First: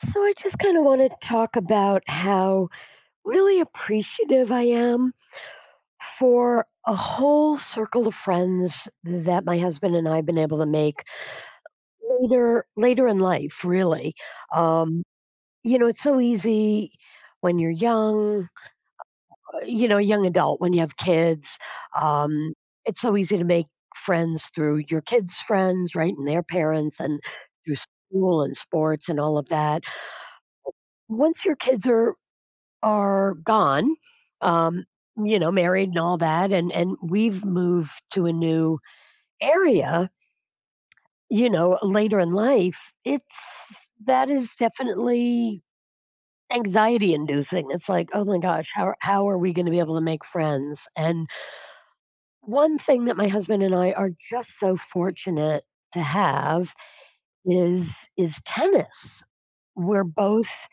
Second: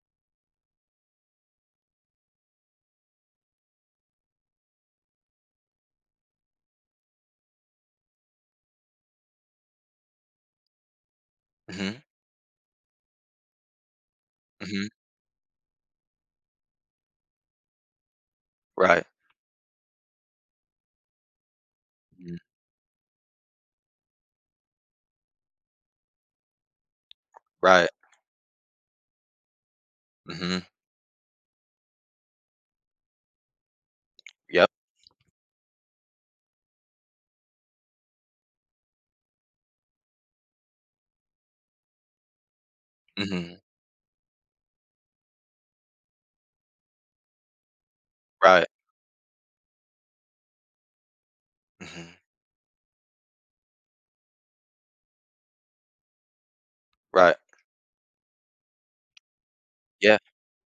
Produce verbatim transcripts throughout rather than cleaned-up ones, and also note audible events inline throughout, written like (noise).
So I just kind of want to talk about how really appreciative I am for a whole circle of friends that my husband and I have been able to make Mhm, later later in life, really. mhm, Um, you know, it's so easy when you're young, right, uh, you know, a young adult when you have kids. mhm, Um, it's so easy to make friends through your kids' friends, right, and their parents and through right, school and sports and all of that. mhm, Once your kids are are gone, yep, um, you know, married and all that, and and we've moved to a new area, you know, later in life, it's mhm, that is definitely anxiety inducing. It's like, "Oh my right, gosh, how how are we gonna be able to make friends?" And mhm, one thing that my husband and I are just so fortunate to have right, is is tennis. We're yeah, both,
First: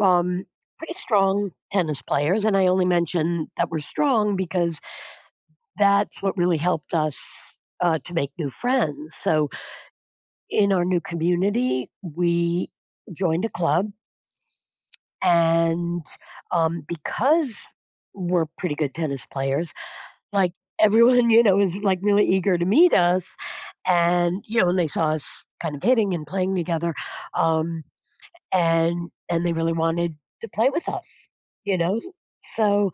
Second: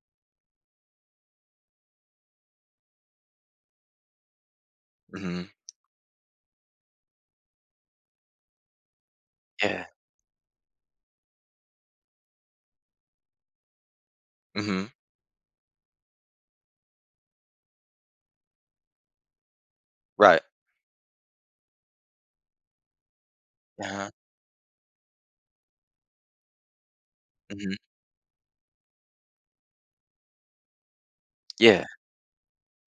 um, pretty strong tennis players, and I only mention that we're strong because mhm, that's what really helped us uh, to make new friends. So yeah, in our new community, we joined a club, mhm, and um, because we're pretty good tennis players, right, like everyone, you know, is like really eager to meet us, uh-huh, and you know, when they saw us kind of hitting and playing together, mhm, um, and and they really wanted to play with us, you yeah, know. So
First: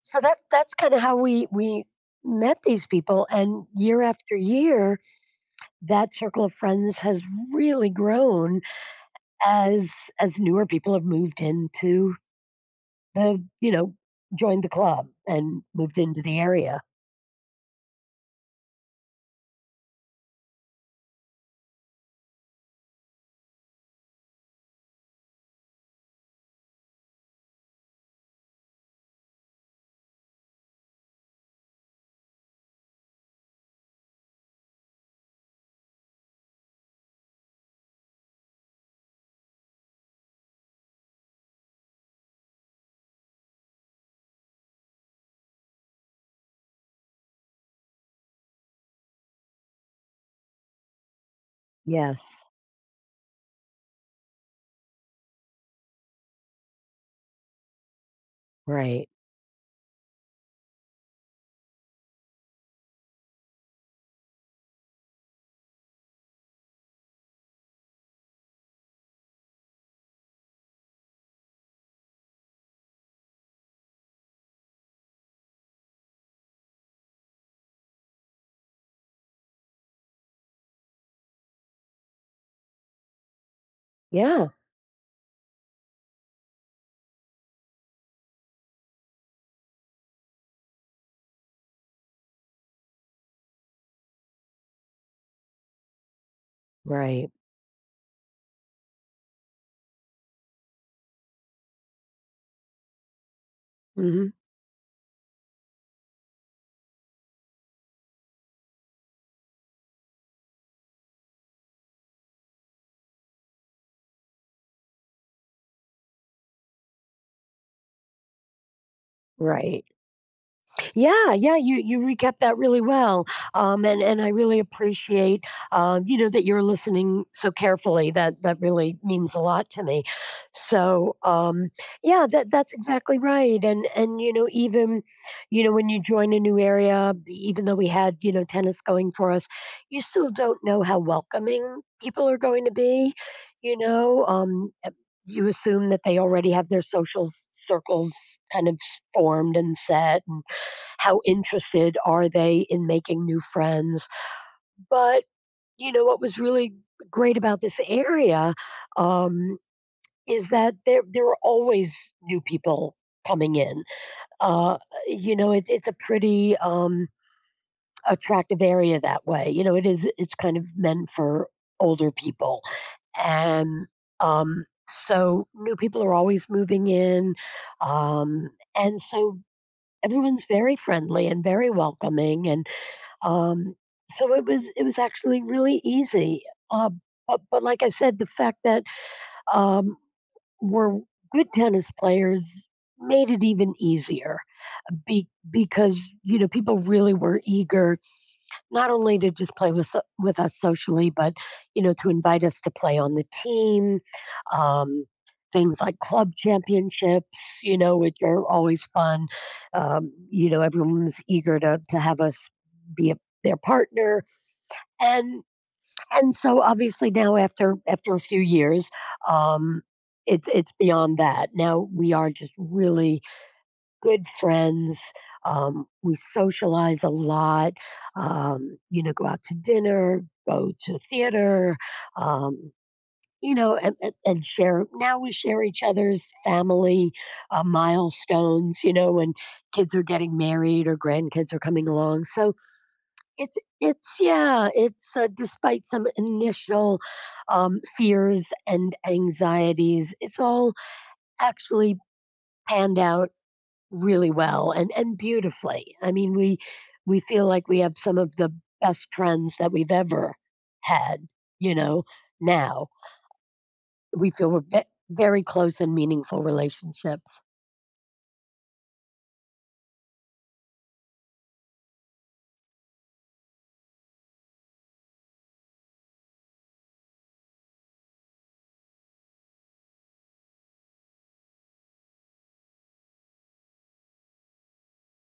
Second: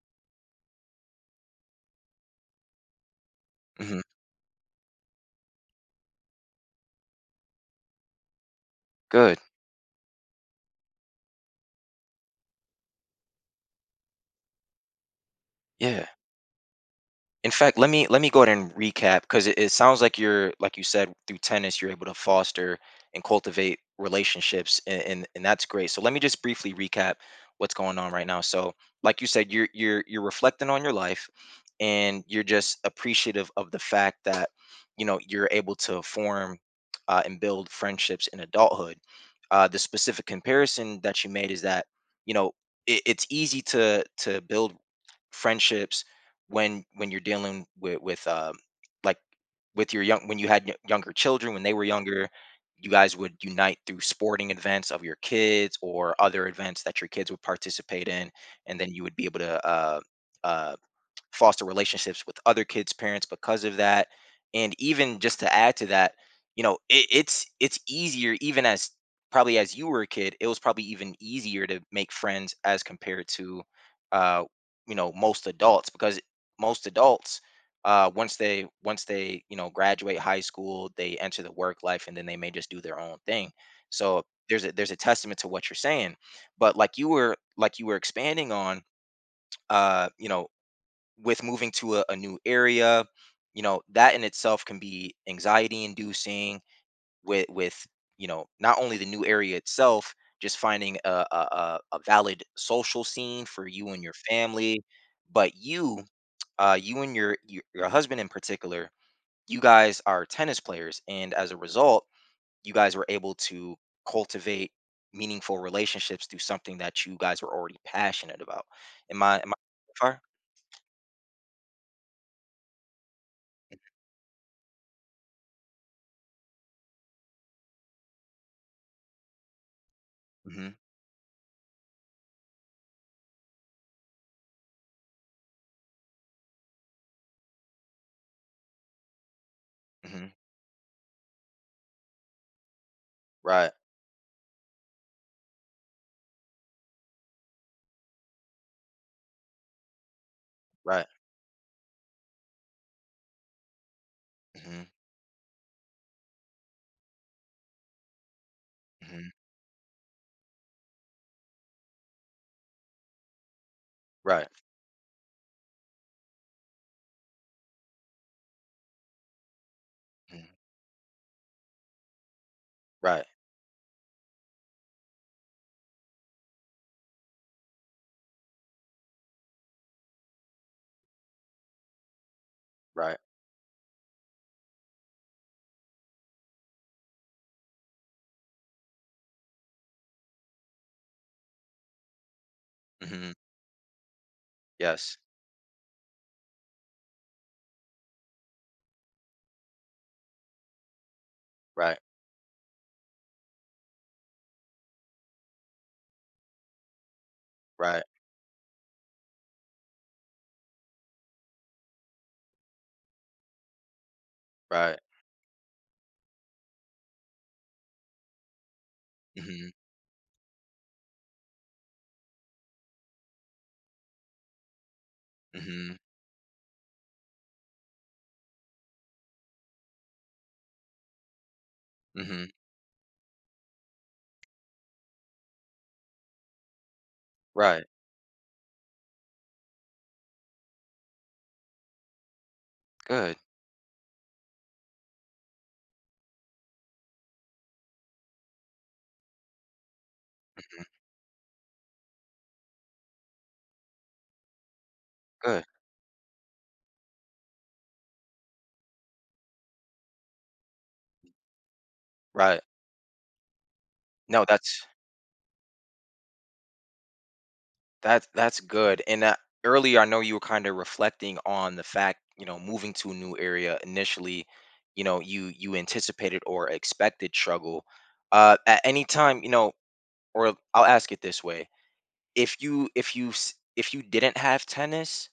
so that that's kind of how we we met these people, and mhm, year after year that circle of friends has really grown good, as as newer people have moved into the you know joined the club and moved yeah. into the area. In fact, let me let me go ahead and recap, because it, it sounds like, you're like you said, through tennis you're able to foster and cultivate relationships, and, and and that's great. So let me just briefly recap what's going on right now. So like you said, you're you're you're reflecting on your life, and you're just appreciative of the fact that you know you're able to form uh, and build friendships in adulthood. Uh, the specific comparison that you made is that, you know it, it's easy to to build friendships when when you're dealing with with um like with your young, when you had y- younger children, when they were younger. Yes. You guys would unite through sporting events of your kids, or other events that your kids would participate in, and then you Right. would be able to uh uh foster relationships with other kids' parents because of that. And even just to add to that, you know, it, it's it's easier, even as, probably as you were a kid, it was probably even easier to make friends as compared to uh, you know, most adults, because most adults, uh once they once they, you know, graduate high school, they enter the work life and then they may just do their own thing. So Yeah. there's a there's a testament to what you're saying. But like you were like you were expanding on, uh, you know, with moving to a, a new area, you know that in itself can be anxiety inducing Right. with with you know not only the new area itself, just finding a, a, a a valid social scene for you and your Hmm. family, but you uh you and your your, your husband in particular, you guys are tennis players, and as a result you guys were able to cultivate meaningful relationships through something that you guys were already passionate about. Am i am i Right. far? Yeah, yeah, you you recap that really well, um, and and I really appreciate um, you know that you're listening so carefully. That that really means a lot to me. Mm-hmm, So um, yeah, that that's exactly right. And and you know even you know when you join a new area, even though we had you know tennis going for us, you mm-hmm, still don't know how welcoming people are going to be. right, You know. Um, eh, you assume that they already have their social circles kind of formed and set. right. How interested are they in making new friends? Mhm. But, you know, what was really great about this area Mhm. um, is that there, there are always new people coming in. Right. Uh, you know, it, it's a pretty um, attractive area that way. You know, it is, it's Mhm. kind of meant for older people. Right. And, um, so new people are always moving in, um, and so everyone's very friendly and very welcoming. And Right. Um, so it was it was actually really easy. Uh, but, but like I said, the fact that um, we're good tennis players made Mhm. it even easier Yes. be, because you know people really were eager not only to just play with with us socially, but you know Right. to invite us to play on the team. Um, Things like club championships you know Right. which are always fun, um, you know everyone's eager to, to have us be a, their partner. Right. And and so obviously now after after a few years, Mhm. um, it's it's beyond that. Now we are just really good friends. Um, Mhm. We socialize a lot. Um, you know, go out to dinner, go to theater. Mhm. Um, you know, and, and, and share. Now we share each other's family uh, Right. milestones. You know, when kids are getting married or grandkids are coming along. So Good. it's it's yeah, it's, uh, despite some initial, um, fears and anxieties, it's all Mhm. actually panned out really well and and Good. beautifully. I mean, we we feel like we have some of the best friends that we've ever had, you know, Right. now. We No, feel we're ve that's very close and meaningful relationships. that's that's good. And uh, earlier, I know you were kind of reflecting on the fact, you know, moving to a new area initially, you know, you you anticipated or expected struggle. Uh, at any time, you know, or I'll ask it this way: if you if you s- if you didn't have tennis,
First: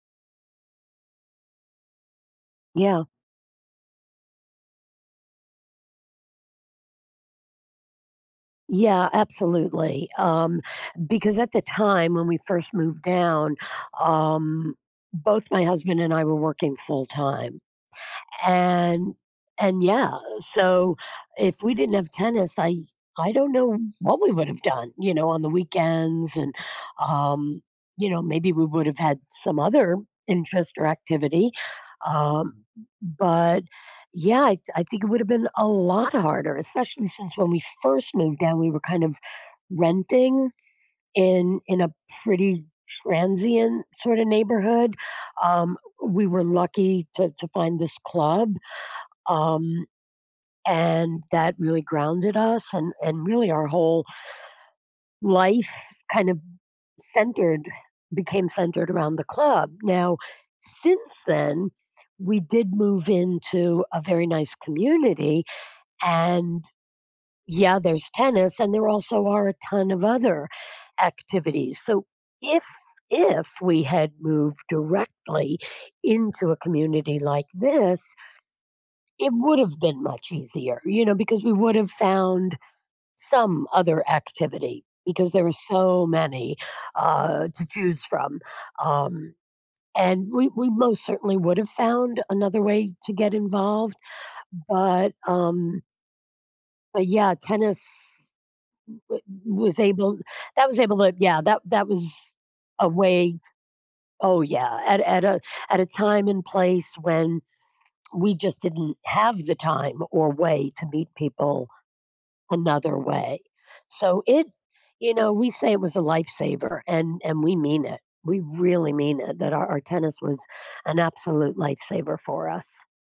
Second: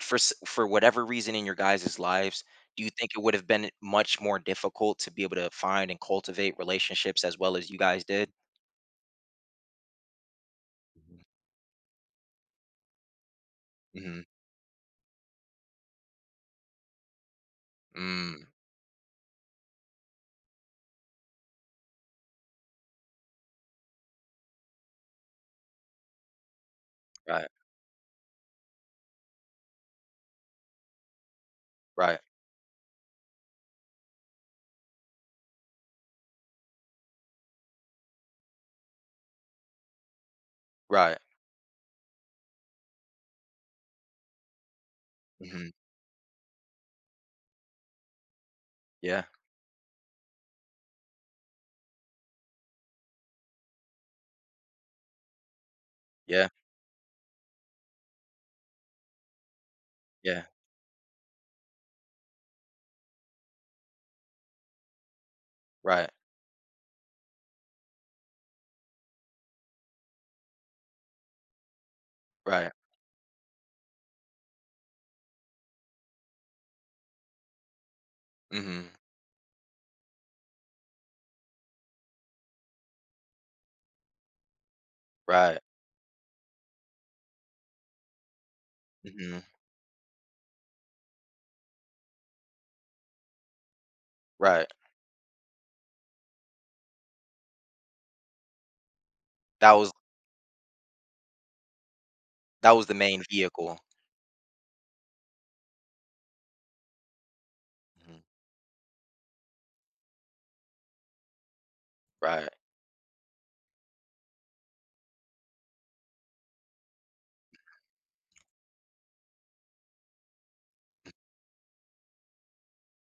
for s- for whatever reason in your guys' lives, do you Yeah. think it would have been much more difficult to be able to find and cultivate relationships as well as you guys did? Yeah, absolutely. Um, because at the time when we first moved down, Mm-hmm. um, both my husband and I were working full time. Mm, And and yeah, so if we didn't have tennis, I I don't know what we would have done, you know, on the weekends and right, um, you know, maybe we would have had some other interest or activity. right, Um, but yeah, I, I think it would have been a lot harder, especially since when we first moved down, we were kind of renting right. in in a pretty transient sort of neighborhood. Hmm. Um, we were lucky to to find this club, Yeah, um, and that really grounded us and and really our whole life kind of yeah, centered became centered around the club. Now, yeah. since then, we did move into a very nice community Right, and yeah, there's tennis and there also are a ton of other activities. So if right. if we had moved directly into a community like this, Hmm. it would have been much easier, you know, because we would have found some other activity because there were Right, so many uh, to choose from. Um, hmm, and we, we most certainly would have found another way to get involved. right. But, um, but yeah, tennis w- That was was able that was able to yeah that that was that was a the main way vehicle. oh yeah at, at a at a time and place when Mhm. we just didn't have the time or way to meet people Right. another way. So it, you know, we say it was a lifesaver and and we mean it. We really mean it that our, our tennis was an absolute lifesaver for us.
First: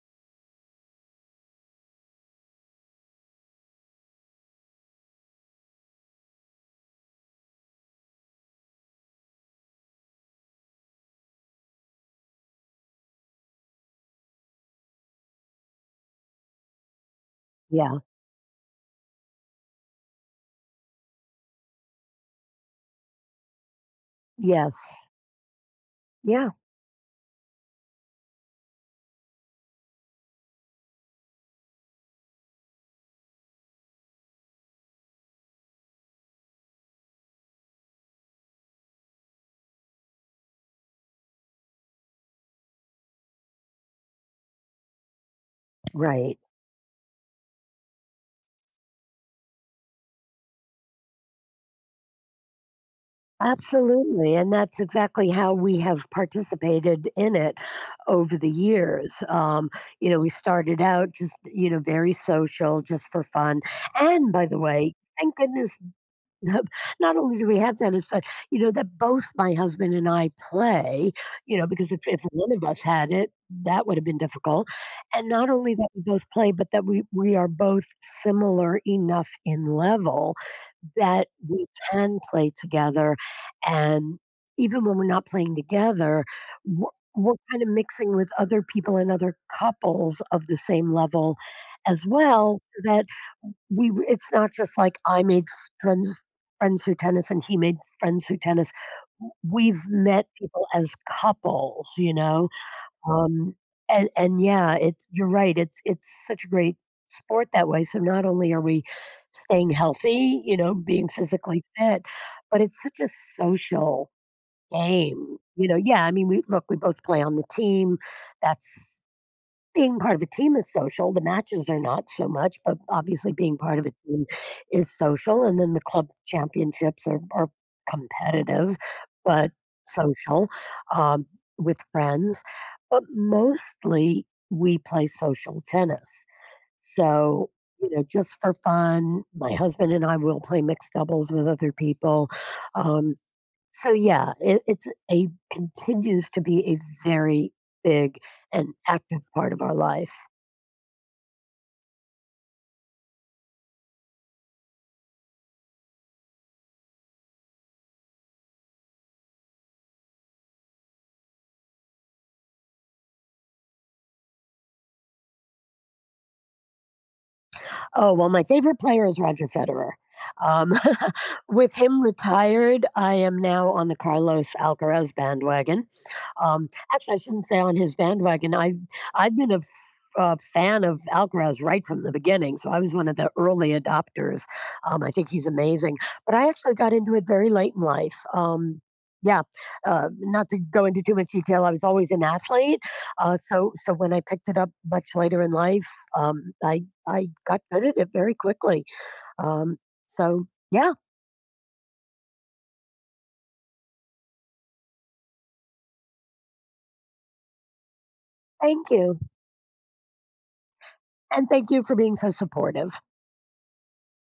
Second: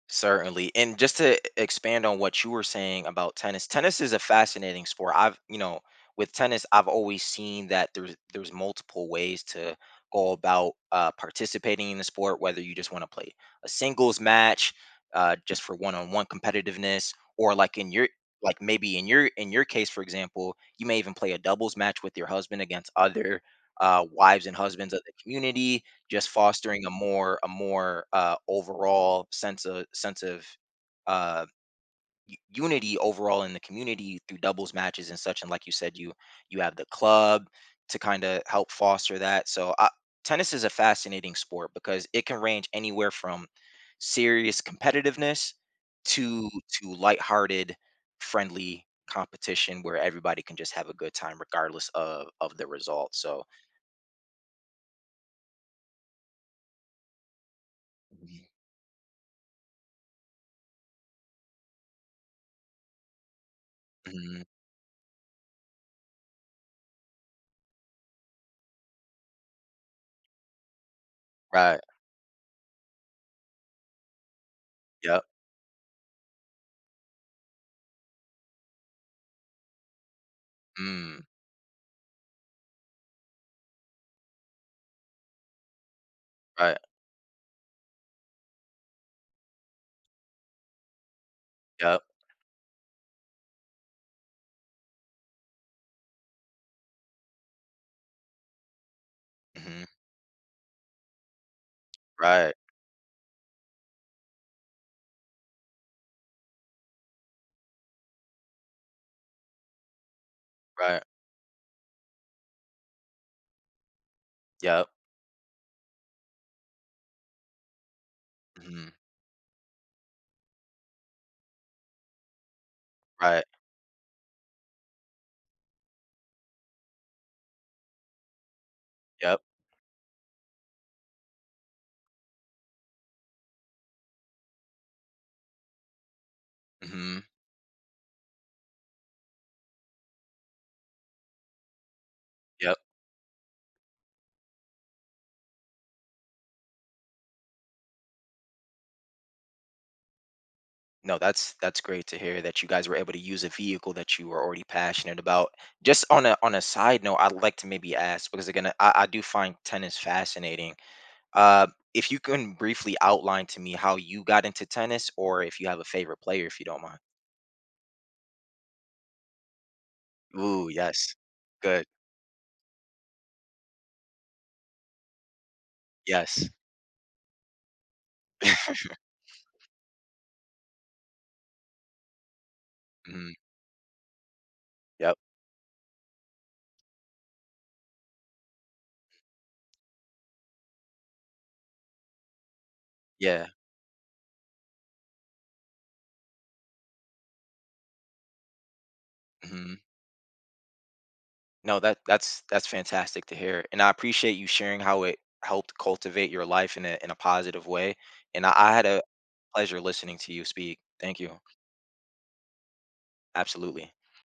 Certainly. And just to expand on what you were saying about tennis, tennis is a fascinating sport. I've, you know, with tennis, I've always seen that there's there's multiple ways to go about uh, participating in the sport, whether you just want to play a singles match, uh, just for one-on-one competitiveness, or like in Yeah. your like maybe in your in your case, for example, you may even play a doubles match with your husband against other uh, wives and Yes. husbands of the community, just Yeah. fostering a more a more uh, overall sense of sense of uh, u- unity overall in the community through doubles matches and such. And like you said, you you have the club to kind of help foster that. So I, tennis is a fascinating sport because it can range anywhere from serious competitiveness, Right. to to lighthearted, friendly competition where everybody can just have a good time regardless of of the result. So. Absolutely. And that's exactly how we have participated in it over Mhm. the years. Um, you know, we started out just, you know, very social, just for fun. And Mhm. by the way, thank goodness that- not only do we have tennis, but, you know, that both my husband and I play, you know, Right, because if, if one of us had it, that would have been difficult. yep. And not only that we both play, but that we, we are both similar enough in level Mm. that we can play together. And even when we're not playing together, Right, we're, we're kind of mixing with other people and other couples of the same level yep, as well. so That we w it's not just like I made friends friends through tennis and he made friends through tennis. W We've mhm, met people as couples, you know, right, um, and and yeah, it's you're right, it's it's such a great sport that way, so not only are we staying healthy, you know, right, being physically fit, but it's such a social yep, game, you know? Yeah, I mean, we look, we both play on the team, mhm, that's being part of a team is social, the matches are not so much, but obviously right, being part of a team is social, and then the club championships are are competitive, yep, but social, um, with friends, but mostly we play social tennis. mhm, So, you know, just for fun, my husband and I will play mixed doubles with other people, yep. um so yeah, it, it's a continues to be a very big and active part of our life. No, that's that's great to hear that you guys were able to use a vehicle that you were already passionate about. Just on a on a side note, I'd like to maybe ask, because again, I, I do find tennis fascinating. Uh, if you can briefly outline to me how you got into tennis, or if you have a favorite player, if you don't mind. Oh, well, my favorite player is Roger Federer. Ooh, Um, yes, (laughs) with good, him retired, I am now on the Carlos Alcaraz bandwagon. yes, Um, Actually, I shouldn't say on his bandwagon. I I've been a f- a fan of Alcaraz right from the beginning, so I was one of the mhm, early adopters. Um, I yep, think he's amazing, but I actually got into it very late in life. Um, yeah, uh, not to go into too much detail. I was always an athlete, uh, yeah, so so when I picked it up much later in life, um, I I got good at it very quickly. mhm. Um, so yeah, No, that that's that's fantastic to hear, and I appreciate you sharing how it helped cultivate your life in a in a positive way. And I, I had thank a you. pleasure listening to you speak. Thank you. And thank you for being so supportive. Absolutely.